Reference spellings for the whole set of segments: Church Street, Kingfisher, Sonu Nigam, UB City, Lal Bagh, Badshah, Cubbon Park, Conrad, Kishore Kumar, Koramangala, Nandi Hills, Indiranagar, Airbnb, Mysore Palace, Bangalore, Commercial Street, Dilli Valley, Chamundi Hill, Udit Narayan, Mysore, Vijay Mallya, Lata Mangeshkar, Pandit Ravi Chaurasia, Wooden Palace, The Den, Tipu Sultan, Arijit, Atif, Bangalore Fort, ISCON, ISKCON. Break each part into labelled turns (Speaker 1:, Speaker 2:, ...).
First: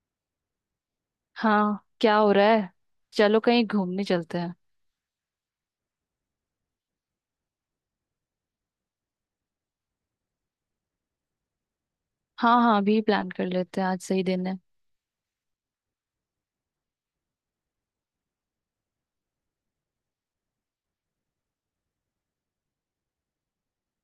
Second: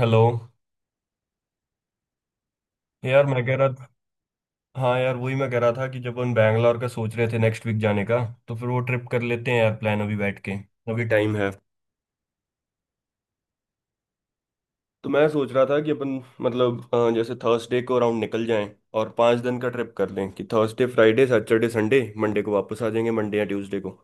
Speaker 1: Hello.
Speaker 2: हाँ, क्या हो रहा है।
Speaker 1: यार
Speaker 2: चलो
Speaker 1: मैं कह
Speaker 2: कहीं
Speaker 1: रहा था।
Speaker 2: घूमने चलते हैं।
Speaker 1: हाँ यार वही मैं कह रहा था कि जब हम बैंगलोर का सोच रहे थे नेक्स्ट वीक जाने का, तो फिर वो ट्रिप कर लेते हैं यार, प्लान अभी बैठ के। अभी टाइम है।
Speaker 2: हाँ हाँ, अभी प्लान कर लेते हैं, आज सही दिन है।
Speaker 1: तो मैं सोच रहा था कि अपन, मतलब जैसे थर्सडे को अराउंड निकल जाएं, और 5 दिन का ट्रिप कर लें कि Thursday Friday Saturday Sunday Monday को वापस आ जाएंगे, मंडे या ट्यूसडे को।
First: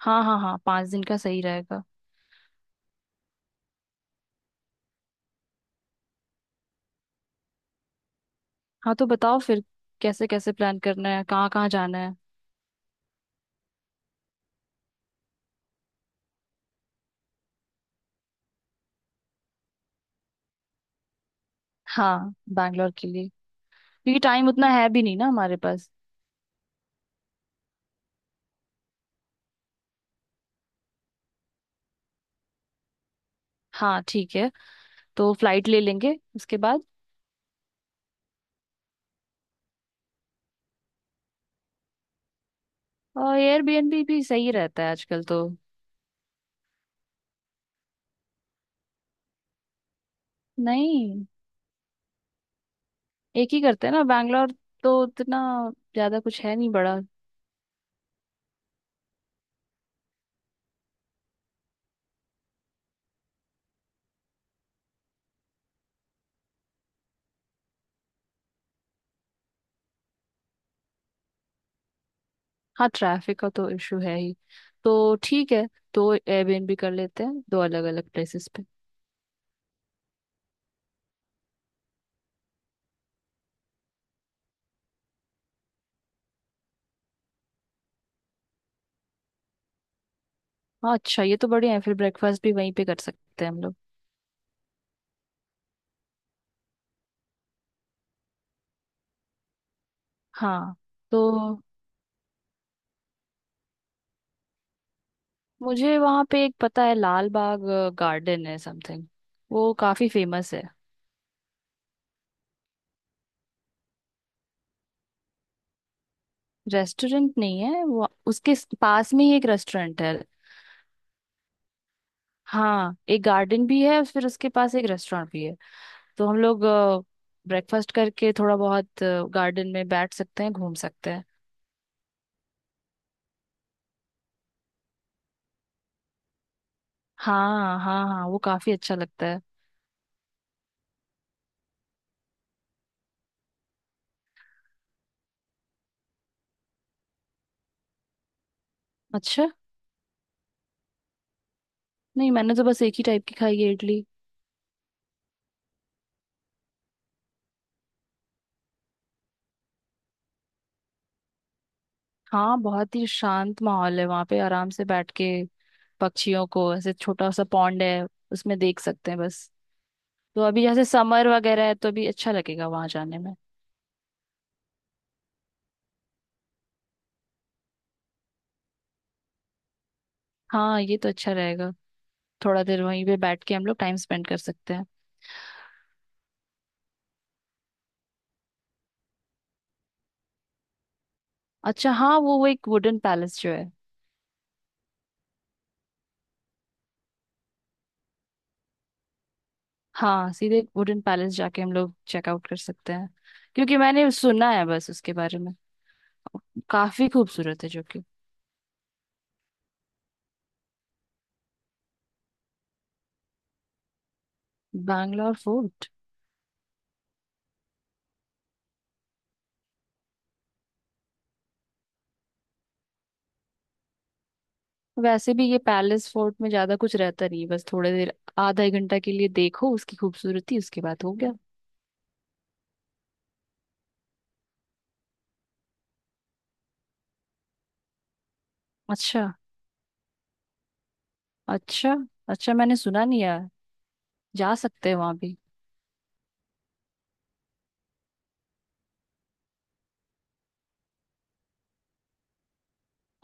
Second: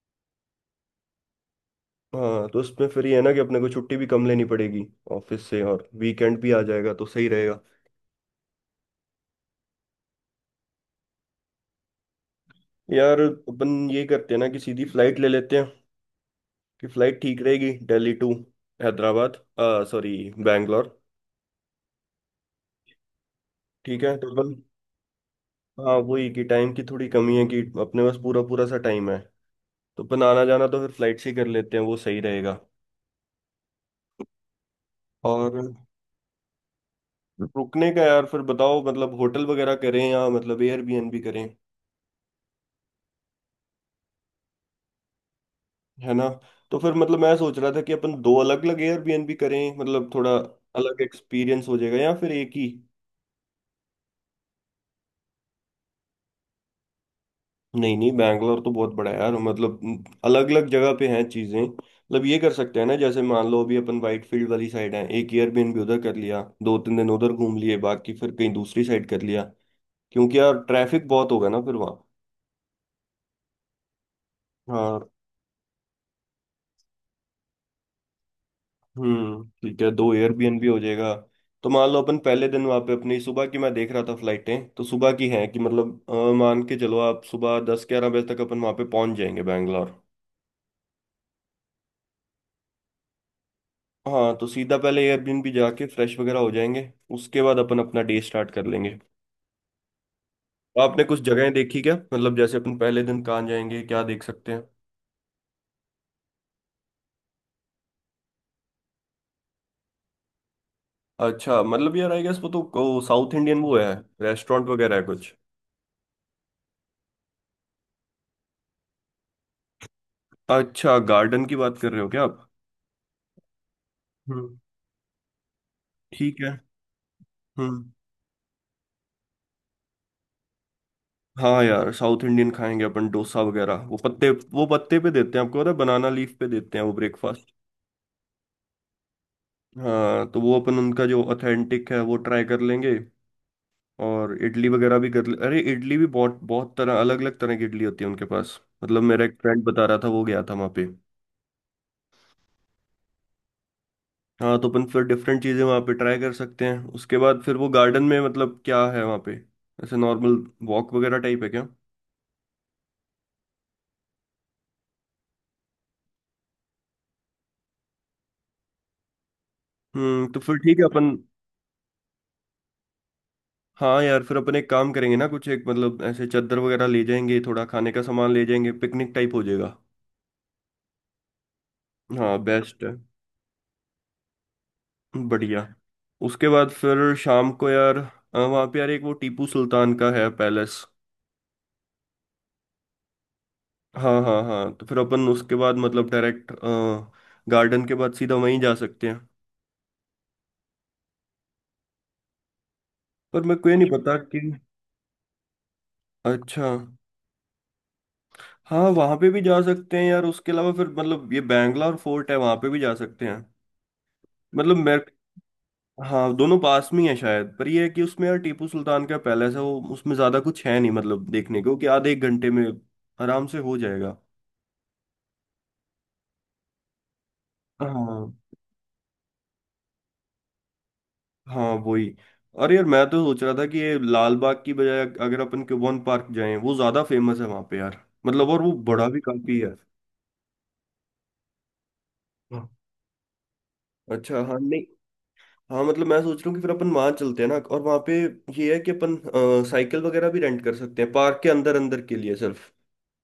Speaker 2: हाँ हाँ हाँ, पाँच दिन का सही रहेगा।
Speaker 1: हाँ तो उसमें फिर ये है ना कि अपने को छुट्टी भी कम लेनी पड़ेगी ऑफिस से, और वीकेंड भी आ जाएगा तो सही रहेगा।
Speaker 2: हाँ, तो बताओ फिर। कैसे कैसे प्लान करना है, कहाँ कहाँ जाना है।
Speaker 1: यार अपन ये करते हैं ना कि सीधी फ्लाइट ले लेते हैं कि फ्लाइट ठीक रहेगी, दिल्ली टू हैदराबाद, सॉरी, बैंगलोर।
Speaker 2: हाँ, बैंगलोर के लिए।
Speaker 1: ठीक है
Speaker 2: क्योंकि टाइम
Speaker 1: टोटल।
Speaker 2: उतना है भी नहीं ना हमारे पास।
Speaker 1: हाँ वही कि टाइम की थोड़ी कमी है कि अपने पास पूरा पूरा सा टाइम है, तो अपन आना जाना तो फिर फ्लाइट से ही कर लेते हैं, वो सही रहेगा।
Speaker 2: हाँ ठीक है, तो
Speaker 1: और
Speaker 2: फ्लाइट ले लेंगे उसके बाद।
Speaker 1: रुकने का यार फिर बताओ, मतलब होटल वगैरह करें या मतलब एयरबीएनबी करें।
Speaker 2: और एयरबीएनबी भी सही रहता है आजकल तो।
Speaker 1: है ना। तो फिर मतलब मैं सोच रहा था कि अपन दो अलग अलग एयरबीएनबी करें, मतलब थोड़ा अलग
Speaker 2: नहीं,
Speaker 1: एक्सपीरियंस हो जाएगा, या फिर एक ही।
Speaker 2: एक ही करते हैं ना बैंगलोर तो उतना ज्यादा कुछ है नहीं बड़ा।
Speaker 1: नहीं नहीं, बैंगलोर तो बहुत बड़ा है यार, मतलब अलग अलग जगह पे हैं चीजें। मतलब ये कर सकते हैं ना, जैसे मान लो अभी अपन वाइट फील्ड वाली साइड है, एक एयरबीएनबी उधर कर लिया, 2-3 दिन उधर घूम लिए, बाकी फिर कहीं दूसरी साइड कर लिया। क्योंकि यार ट्रैफिक बहुत होगा ना फिर वहाँ।
Speaker 2: हाँ, ट्रैफिक का तो इशू है ही।
Speaker 1: हाँ।
Speaker 2: तो ठीक है, दो एयरबीएनबी कर लेते हैं, दो अलग अलग प्लेसेस पे।
Speaker 1: हम्म, ठीक है, दो एयरबीएनबी हो जाएगा। तो मान लो अपन पहले दिन वहाँ पे अपनी सुबह की, मैं देख रहा था फ्लाइटें तो सुबह की हैं, कि मतलब मान के चलो आप सुबह 10-11 बजे तक अपन वहाँ पे पहुंच जाएंगे बैंगलोर।
Speaker 2: हाँ अच्छा, ये तो बढ़िया है, फिर ब्रेकफास्ट भी वहीं पे कर सकते हैं हम लोग।
Speaker 1: हाँ तो सीधा पहले एयरबिन भी जाके फ्रेश वगैरह हो जाएंगे, उसके बाद अपन अपना डे स्टार्ट कर लेंगे।
Speaker 2: हाँ
Speaker 1: तो आपने कुछ जगहें
Speaker 2: तो
Speaker 1: देखी क्या, मतलब जैसे अपन पहले दिन कहाँ जाएंगे, क्या देख सकते हैं?
Speaker 2: मुझे वहाँ पे एक पता है, लाल बाग गार्डन है समथिंग। वो काफी फेमस है।
Speaker 1: अच्छा, मतलब यार आई गेस वो तो साउथ इंडियन वो है, रेस्टोरेंट वगैरह है कुछ?
Speaker 2: रेस्टोरेंट नहीं है वो, उसके पास में ही एक रेस्टोरेंट है।
Speaker 1: अच्छा, गार्डन की बात कर रहे हो क्या आप?
Speaker 2: हाँ, एक गार्डन भी है, फिर उसके
Speaker 1: हम्म,
Speaker 2: पास एक रेस्टोरेंट भी है। तो हम
Speaker 1: ठीक है।
Speaker 2: लोग
Speaker 1: हम्म।
Speaker 2: ब्रेकफास्ट करके थोड़ा बहुत गार्डन में बैठ सकते हैं, घूम सकते हैं।
Speaker 1: हाँ यार साउथ इंडियन खाएंगे अपन डोसा वगैरह, वो पत्ते, वो पत्ते पे देते हैं, आपको पता है, बनाना लीफ पे देते हैं वो ब्रेकफास्ट।
Speaker 2: हाँ हाँ हाँ, वो काफी अच्छा लगता है।
Speaker 1: हाँ तो वो अपन उनका जो ऑथेंटिक है वो ट्राई कर लेंगे, और इडली वगैरह भी कर ले। अरे इडली भी बहुत बहुत तरह, अलग अलग तरह की इडली होती है उनके पास, मतलब मेरा एक
Speaker 2: अच्छा।
Speaker 1: फ्रेंड बता रहा था, वो गया था वहाँ पे।
Speaker 2: नहीं, मैंने तो बस एक ही टाइप की खाई है इडली।
Speaker 1: हाँ तो अपन फिर डिफरेंट चीज़ें वहाँ पे ट्राई कर सकते हैं। उसके बाद फिर वो गार्डन में, मतलब क्या है वहाँ पे, ऐसे नॉर्मल वॉक वगैरह टाइप है क्या?
Speaker 2: हाँ, बहुत ही शांत माहौल है वहां पे, आराम से बैठ के पक्षियों को, ऐसे छोटा सा पॉन्ड है उसमें, देख सकते हैं बस।
Speaker 1: हम्म, तो
Speaker 2: तो
Speaker 1: फिर
Speaker 2: अभी
Speaker 1: ठीक है
Speaker 2: जैसे
Speaker 1: अपन।
Speaker 2: समर वगैरह है, तो अभी अच्छा लगेगा वहां जाने में।
Speaker 1: हाँ यार फिर अपन एक काम करेंगे ना, कुछ एक मतलब ऐसे चादर वगैरह ले जाएंगे, थोड़ा खाने का सामान ले जाएंगे, पिकनिक टाइप हो जाएगा।
Speaker 2: हाँ, ये तो अच्छा रहेगा।
Speaker 1: हाँ
Speaker 2: थोड़ा देर
Speaker 1: बेस्ट है।
Speaker 2: वहीं पे बैठ के हम लोग टाइम स्पेंड कर सकते हैं।
Speaker 1: बढ़िया। उसके बाद फिर शाम को यार वहाँ पे यार एक वो टीपू सुल्तान का है पैलेस।
Speaker 2: अच्छा हाँ, वो एक वुडन पैलेस जो है।
Speaker 1: हाँ हाँ हाँ, तो फिर अपन उसके बाद मतलब डायरेक्ट गार्डन के बाद सीधा वहीं जा सकते हैं।
Speaker 2: हाँ, सीधे वुडन पैलेस जाके हम लोग चेकआउट कर सकते हैं।
Speaker 1: पर मेरे को ये
Speaker 2: क्योंकि
Speaker 1: नहीं
Speaker 2: मैंने
Speaker 1: पता कि...
Speaker 2: सुना है बस उसके बारे में,
Speaker 1: अच्छा।
Speaker 2: काफी खूबसूरत है जो कि।
Speaker 1: हाँ वहाँ पे भी जा सकते हैं यार, उसके अलावा फिर मतलब ये बैंगलोर फोर्ट है, वहाँ पे भी जा सकते हैं। मतलब मैं...
Speaker 2: बैंगलोर फोर्ट।
Speaker 1: हाँ दोनों पास में ही है शायद, पर ये है कि उसमें यार टीपू सुल्तान का पैलेस है, वो उसमें ज़्यादा कुछ है नहीं मतलब देखने को, कि आधे एक घंटे में आराम से हो जाएगा।
Speaker 2: वैसे भी ये पैलेस फोर्ट में ज्यादा कुछ रहता नहीं है, बस थोड़ी देर
Speaker 1: हाँ।
Speaker 2: आधा एक घंटा के लिए देखो उसकी खूबसूरती, उसके बाद हो गया।
Speaker 1: हाँ वही। अरे यार मैं तो सोच रहा था कि ये लाल बाग की बजाय अगर अपन क्यूबॉन पार्क जाएं, वो ज्यादा फेमस है वहां पे यार, मतलब और वो बड़ा भी
Speaker 2: अच्छा।
Speaker 1: काफी है।
Speaker 2: अच्छा। अच्छा,
Speaker 1: हाँ।
Speaker 2: मैंने सुना नहीं यार।
Speaker 1: अच्छा,
Speaker 2: जा
Speaker 1: हाँ। नहीं,
Speaker 2: सकते हैं वहां भी।
Speaker 1: हाँ, मतलब मैं सोच रहा हूँ कि फिर अपन वहां चलते हैं ना, और वहां पे ये है कि अपन साइकिल वगैरह भी रेंट कर सकते हैं पार्क के अंदर, अंदर के लिए सिर्फ।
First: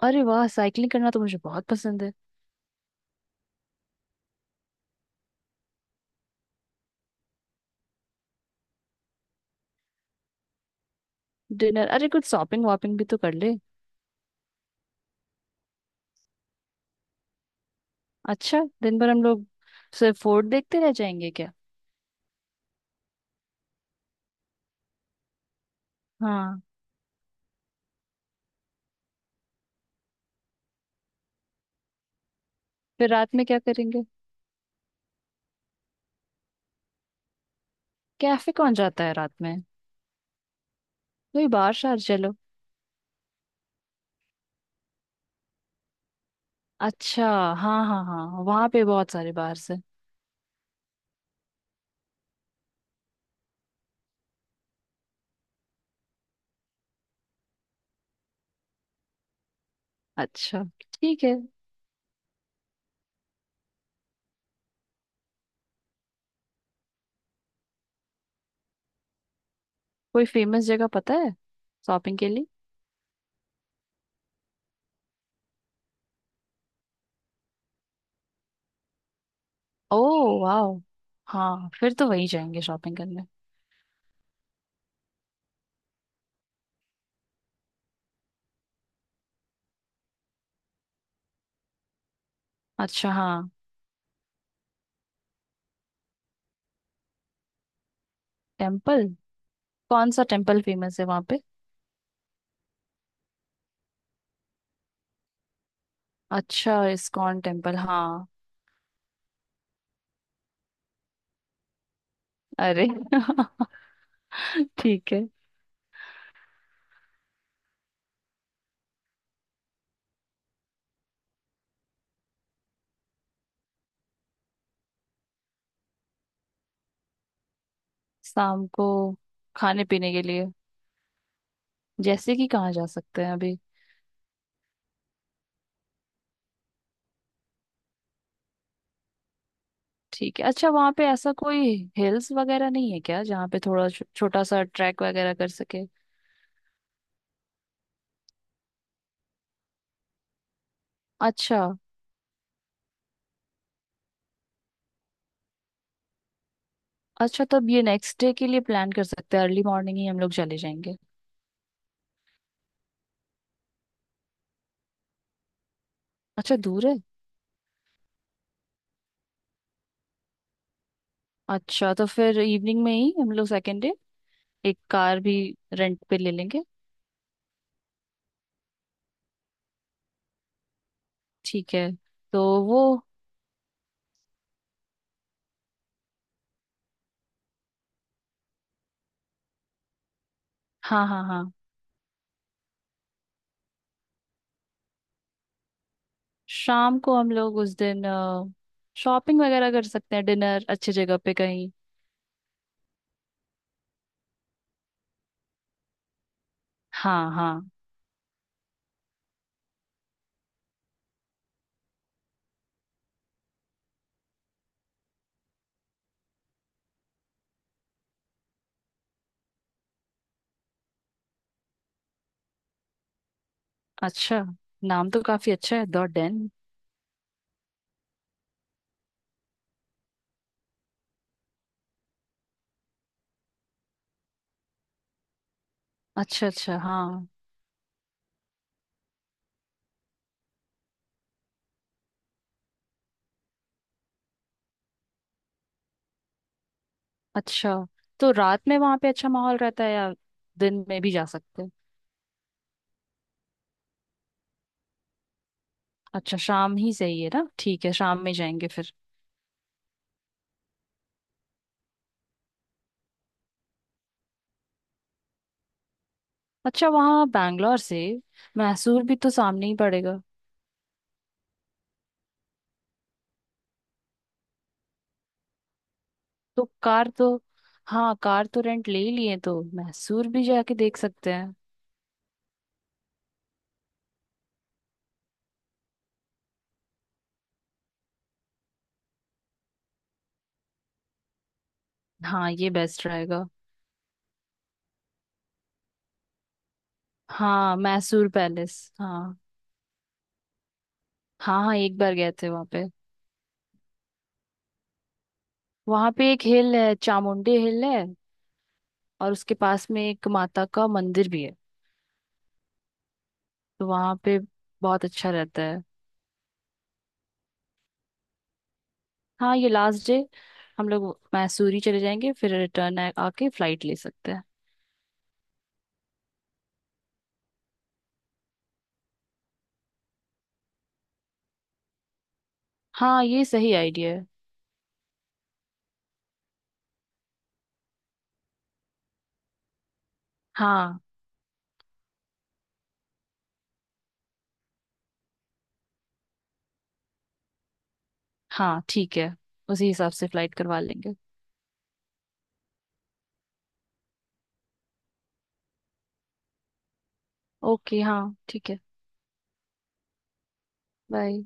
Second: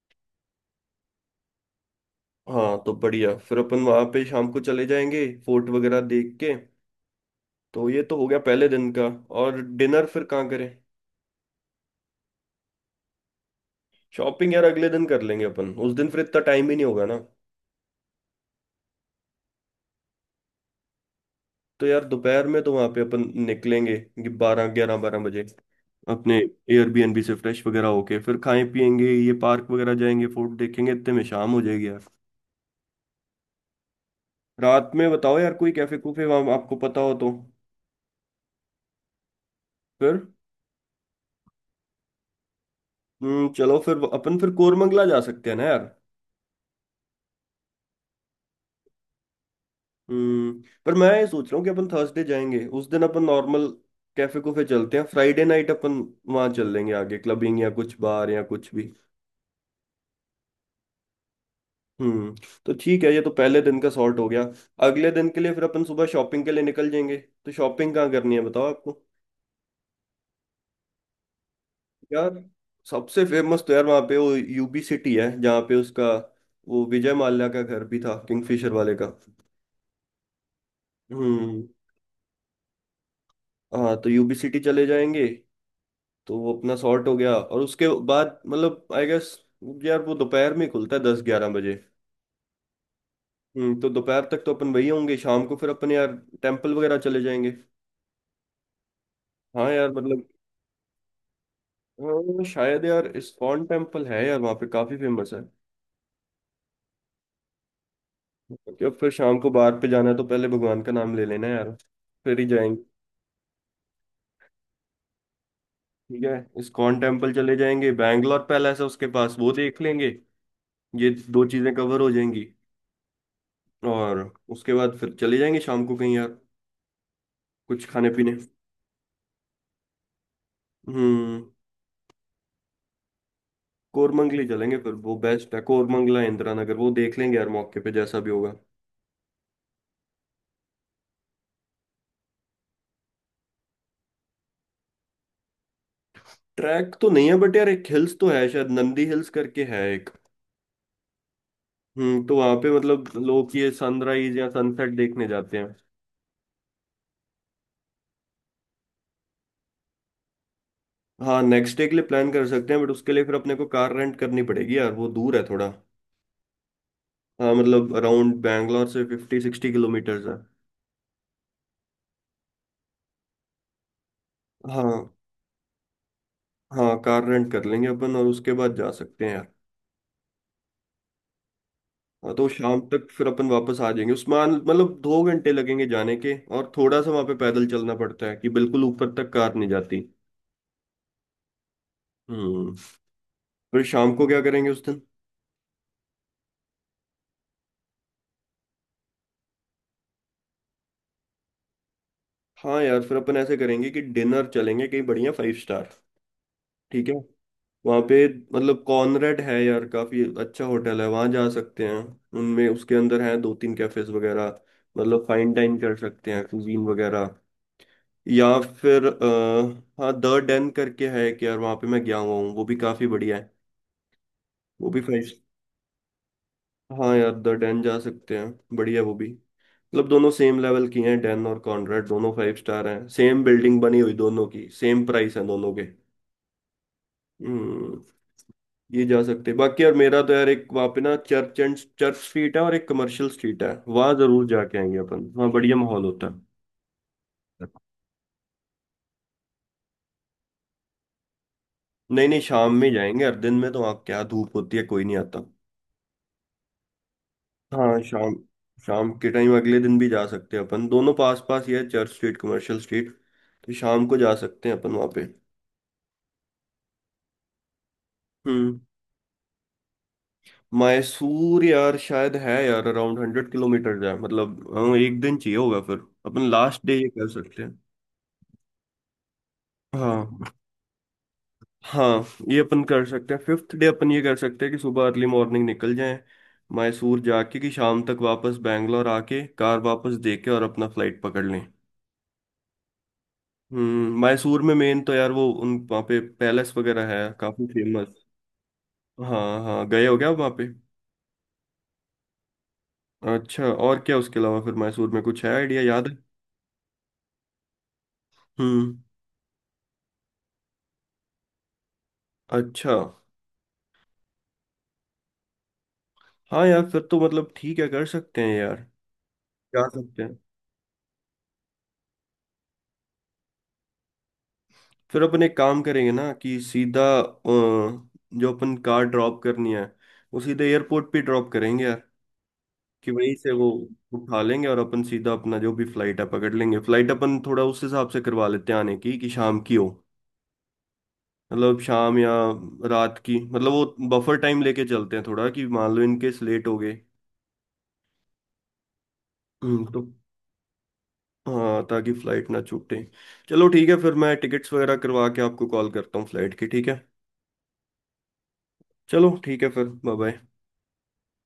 Speaker 2: अरे वाह, साइकिलिंग करना तो मुझे बहुत पसंद है।
Speaker 1: हाँ तो बढ़िया, फिर अपन वहां पे शाम को चले जाएंगे फोर्ट वगैरह देख के। तो ये तो हो गया पहले दिन का। और डिनर फिर कहाँ करें?
Speaker 2: डिनर? अरे कुछ शॉपिंग वॉपिंग भी तो कर ले।
Speaker 1: शॉपिंग यार अगले दिन कर लेंगे अपन, उस दिन फिर इतना टाइम ही नहीं होगा ना।
Speaker 2: अच्छा, दिन भर हम लोग सिर्फ फोर्ट देखते रह जाएंगे क्या।
Speaker 1: तो यार दोपहर में तो वहां पे अपन निकलेंगे, बारह, ग्यारह बारह बजे अपने
Speaker 2: हाँ।
Speaker 1: एयरबीएनबी से, फ्रेश वगैरह होके फिर खाएं पियेंगे, ये पार्क वगैरह जाएंगे, फोर्ट देखेंगे, इतने में शाम हो जाएगी यार।
Speaker 2: फिर रात में क्या करेंगे।
Speaker 1: रात में बताओ यार, कोई कैफे कूफे वहां आपको पता हो तो?
Speaker 2: कैफे कौन जाता है रात में।
Speaker 1: फिर...
Speaker 2: कोई बार शार चलो।
Speaker 1: चलो फिर अपन फिर कोरमंगला जा सकते हैं ना यार।
Speaker 2: अच्छा। हाँ हाँ हाँ, वहां पे बहुत सारे बार है।
Speaker 1: हम्म, पर मैं ये सोच रहा हूँ कि अपन थर्सडे जाएंगे, उस दिन अपन नॉर्मल कैफे कूफे चलते हैं, फ्राइडे नाइट अपन वहां चल लेंगे आगे क्लबिंग या कुछ बार या कुछ भी।
Speaker 2: अच्छा ठीक है।
Speaker 1: हम्म। तो ठीक है, ये तो पहले दिन का सॉर्ट हो गया। अगले दिन के लिए फिर अपन सुबह शॉपिंग के लिए निकल जाएंगे। तो शॉपिंग कहाँ करनी है बताओ आपको।
Speaker 2: कोई फेमस जगह पता है शॉपिंग के
Speaker 1: यार
Speaker 2: लिए।
Speaker 1: सबसे फेमस तो यार वहाँ पे वो यूबी सिटी है, जहाँ पे उसका वो विजय माल्या का घर भी था, किंगफिशर वाले का।
Speaker 2: ओ, वाह।
Speaker 1: हम्म।
Speaker 2: हाँ, फिर तो वहीं जाएंगे शॉपिंग करने।
Speaker 1: हाँ तो यूबी सिटी चले जाएंगे। तो वो अपना सॉर्ट हो गया, और उसके बाद मतलब आई गेस यार वो दोपहर में खुलता है, 10-11 बजे।
Speaker 2: अच्छा हाँ।
Speaker 1: हम्म, तो दोपहर तक तो अपन वही होंगे, शाम को फिर अपन यार टेम्पल वगैरह चले जाएंगे।
Speaker 2: टेम्पल?
Speaker 1: हाँ यार
Speaker 2: कौन सा
Speaker 1: मतलब
Speaker 2: टेम्पल फेमस है वहाँ पे।
Speaker 1: शायद यार इस्कॉन टेम्पल है यार, वहाँ पे काफी फेमस है।
Speaker 2: अच्छा, इस्कॉन टेम्पल, हाँ।
Speaker 1: क्योंकि अब फिर शाम को बाहर पे जाना है, तो पहले भगवान का नाम ले लेना है यार, फिर ही जाएंगे।
Speaker 2: अरे ठीक है।
Speaker 1: ठीक है। इस्कॉन टेम्पल चले जाएंगे, बैंगलोर पैलेस है उसके पास वो देख लेंगे, ये दो चीजें कवर हो जाएंगी। और उसके बाद फिर चले जाएंगे शाम को कहीं यार, कुछ खाने पीने।
Speaker 2: शाम को खाने पीने के लिए
Speaker 1: हम्म।
Speaker 2: जैसे कि कहाँ जा सकते हैं अभी।
Speaker 1: कोरमंगली चलेंगे फिर, वो बेस्ट है कोरमंगला इंदिरा नगर, वो देख लेंगे यार मौके पे जैसा भी होगा।
Speaker 2: ठीक है। अच्छा, वहाँ पे ऐसा कोई हिल्स वगैरह नहीं है क्या, जहाँ पे थोड़ा छोटा सा ट्रैक वगैरह कर सके।
Speaker 1: ट्रैक तो नहीं है बट यार एक हिल्स तो है शायद, नंदी हिल्स करके है एक।
Speaker 2: अच्छा।
Speaker 1: हम्म, तो वहां पे मतलब लोग ये सनराइज या सनसेट देखने जाते हैं।
Speaker 2: अच्छा, तब ये नेक्स्ट डे के लिए प्लान कर सकते हैं, अर्ली मॉर्निंग ही हम लोग चले जाएंगे।
Speaker 1: हाँ नेक्स्ट डे के लिए प्लान कर सकते हैं, बट उसके लिए फिर अपने को कार रेंट करनी पड़ेगी यार, वो दूर है थोड़ा।
Speaker 2: अच्छा दूर है।
Speaker 1: हाँ, मतलब अराउंड बैंगलोर से 50-60 किलोमीटर्स है।
Speaker 2: अच्छा तो फिर इवनिंग में ही हम लोग सेकेंड डे एक
Speaker 1: हाँ।
Speaker 2: कार भी रेंट पे ले लेंगे।
Speaker 1: हाँ कार रेंट कर लेंगे अपन, और उसके बाद जा सकते हैं यार।
Speaker 2: ठीक है।
Speaker 1: हाँ
Speaker 2: तो
Speaker 1: तो शाम
Speaker 2: वो।
Speaker 1: तक फिर अपन वापस आ जाएंगे उस्मान, मतलब 2 घंटे लगेंगे जाने के, और थोड़ा सा वहां पे पैदल चलना पड़ता है, कि बिल्कुल ऊपर तक कार नहीं जाती।
Speaker 2: हाँ हाँ हाँ।
Speaker 1: हम्म। फिर शाम को क्या करेंगे उस दिन?
Speaker 2: शाम को हम लोग उस दिन शॉपिंग वगैरह कर सकते हैं, डिनर अच्छी जगह पे कहीं।
Speaker 1: हाँ यार फिर अपन ऐसे करेंगे कि डिनर चलेंगे कहीं बढ़िया, 5 स्टार। ठीक है।
Speaker 2: हाँ हाँ।
Speaker 1: वहाँ पे मतलब कॉनरेड है यार, काफी अच्छा होटल है, वहाँ जा सकते हैं, उनमें उसके अंदर हैं दो तीन कैफेज वगैरह, मतलब फाइन डाइन कर सकते हैं कुजीन वगैरह। या फिर हाँ, द डेन करके है कि यार, वहाँ पे मैं गया हुआ हूँ, वो भी काफी बढ़िया है।
Speaker 2: अच्छा,
Speaker 1: वो भी
Speaker 2: नाम तो
Speaker 1: फाइव।
Speaker 2: काफी अच्छा है द डेन।
Speaker 1: हाँ यार द डेन जा सकते हैं, बढ़िया वो भी, मतलब दोनों सेम लेवल की हैं डेन और कॉनरेड, दोनों फाइव स्टार हैं, सेम बिल्डिंग बनी हुई दोनों की, सेम प्राइस है दोनों के।
Speaker 2: अच्छा अच्छा हाँ।
Speaker 1: हम्म। ये जा सकते हैं। बाकी यार मेरा तो यार एक वहाँ पे ना चर्च एंड, चर्च स्ट्रीट है और एक कमर्शियल स्ट्रीट है, वहाँ जरूर जाके आएंगे अपन, वहाँ बढ़िया माहौल होता है।
Speaker 2: अच्छा, तो रात में वहां पे अच्छा माहौल रहता है, या दिन में भी जा सकते हैं।
Speaker 1: नहीं नहीं, शाम में जाएंगे, हर दिन में तो वहाँ क्या धूप होती है, कोई नहीं आता।
Speaker 2: अच्छा, शाम ही सही है ना, ठीक है,
Speaker 1: हाँ
Speaker 2: शाम में
Speaker 1: शाम।
Speaker 2: जाएंगे फिर।
Speaker 1: शाम के टाइम अगले दिन भी जा सकते हैं अपन, दोनों पास पास ही है चर्च स्ट्रीट कमर्शियल स्ट्रीट, तो शाम को जा सकते हैं अपन वहाँ पे।
Speaker 2: अच्छा, वहाँ बैंगलोर से
Speaker 1: हम्म।
Speaker 2: मैसूर भी तो सामने ही पड़ेगा।
Speaker 1: मैसूर यार शायद है यार अराउंड 100 किलोमीटर है, मतलब हाँ, एक दिन चाहिए होगा फिर, अपन
Speaker 2: तो
Speaker 1: लास्ट डे ये
Speaker 2: कार तो,
Speaker 1: कर सकते हैं।
Speaker 2: हाँ कार तो रेंट ले ही लिए तो मैसूर भी
Speaker 1: हाँ
Speaker 2: जाके देख सकते हैं।
Speaker 1: हाँ। ये अपन कर सकते हैं 5th डे, अपन ये कर सकते हैं कि सुबह अर्ली मॉर्निंग निकल जाएं, मैसूर जाके कि शाम तक वापस बैंगलोर आके कार वापस दे के और अपना फ्लाइट पकड़ लें।
Speaker 2: हाँ, ये बेस्ट रहेगा।
Speaker 1: हम्म, मैसूर में मेन तो यार वो, उन वहाँ पे पैलेस वगैरह है काफी
Speaker 2: हाँ
Speaker 1: फेमस।
Speaker 2: मैसूर पैलेस हाँ।
Speaker 1: हाँ हाँ, गए हो क्या आप वहाँ पे?
Speaker 2: हाँ हाँ, एक बार गए थे वहाँ पे।
Speaker 1: अच्छा, और क्या उसके अलावा फिर मैसूर में कुछ है, आइडिया याद
Speaker 2: वहाँ
Speaker 1: है?
Speaker 2: पे एक हिल है, चामुंडी हिल है,
Speaker 1: हम्म।
Speaker 2: और उसके पास में एक माता का मंदिर भी है।
Speaker 1: अच्छा।
Speaker 2: तो वहाँ पे बहुत अच्छा रहता है।
Speaker 1: हाँ यार फिर तो मतलब ठीक है, कर सकते हैं यार।
Speaker 2: हाँ, ये
Speaker 1: जा
Speaker 2: लास्ट डे
Speaker 1: सकते हैं।
Speaker 2: हम लोग मैसूरी चले जाएंगे, फिर रिटर्न आके फ्लाइट ले सकते हैं।
Speaker 1: फिर अपन एक काम करेंगे ना कि सीधा जो अपन कार ड्रॉप करनी है, वो सीधे एयरपोर्ट पे ड्रॉप करेंगे यार, कि
Speaker 2: हाँ,
Speaker 1: वहीं
Speaker 2: ये
Speaker 1: से वो
Speaker 2: सही आइडिया है।
Speaker 1: उठा लेंगे, और अपन सीधा अपना जो भी फ्लाइट है पकड़ लेंगे। फ्लाइट अपन थोड़ा उस हिसाब से करवा लेते हैं आने की, कि शाम की हो,
Speaker 2: हाँ।
Speaker 1: मतलब शाम या रात की, मतलब वो बफर टाइम लेके चलते हैं थोड़ा, कि मान लो इनकेस लेट हो गए।
Speaker 2: हाँ ठीक है, उसी
Speaker 1: तो...
Speaker 2: हिसाब से फ्लाइट करवा लेंगे।
Speaker 1: हाँ, ताकि फ्लाइट ना छूटे। चलो ठीक है फिर, मैं टिकट्स वगैरह करवा के आपको कॉल करता हूँ फ्लाइट की, ठीक है।
Speaker 2: ओके हाँ ठीक है।
Speaker 1: चलो ठीक है फिर, बाय बाय।
Speaker 2: बाय।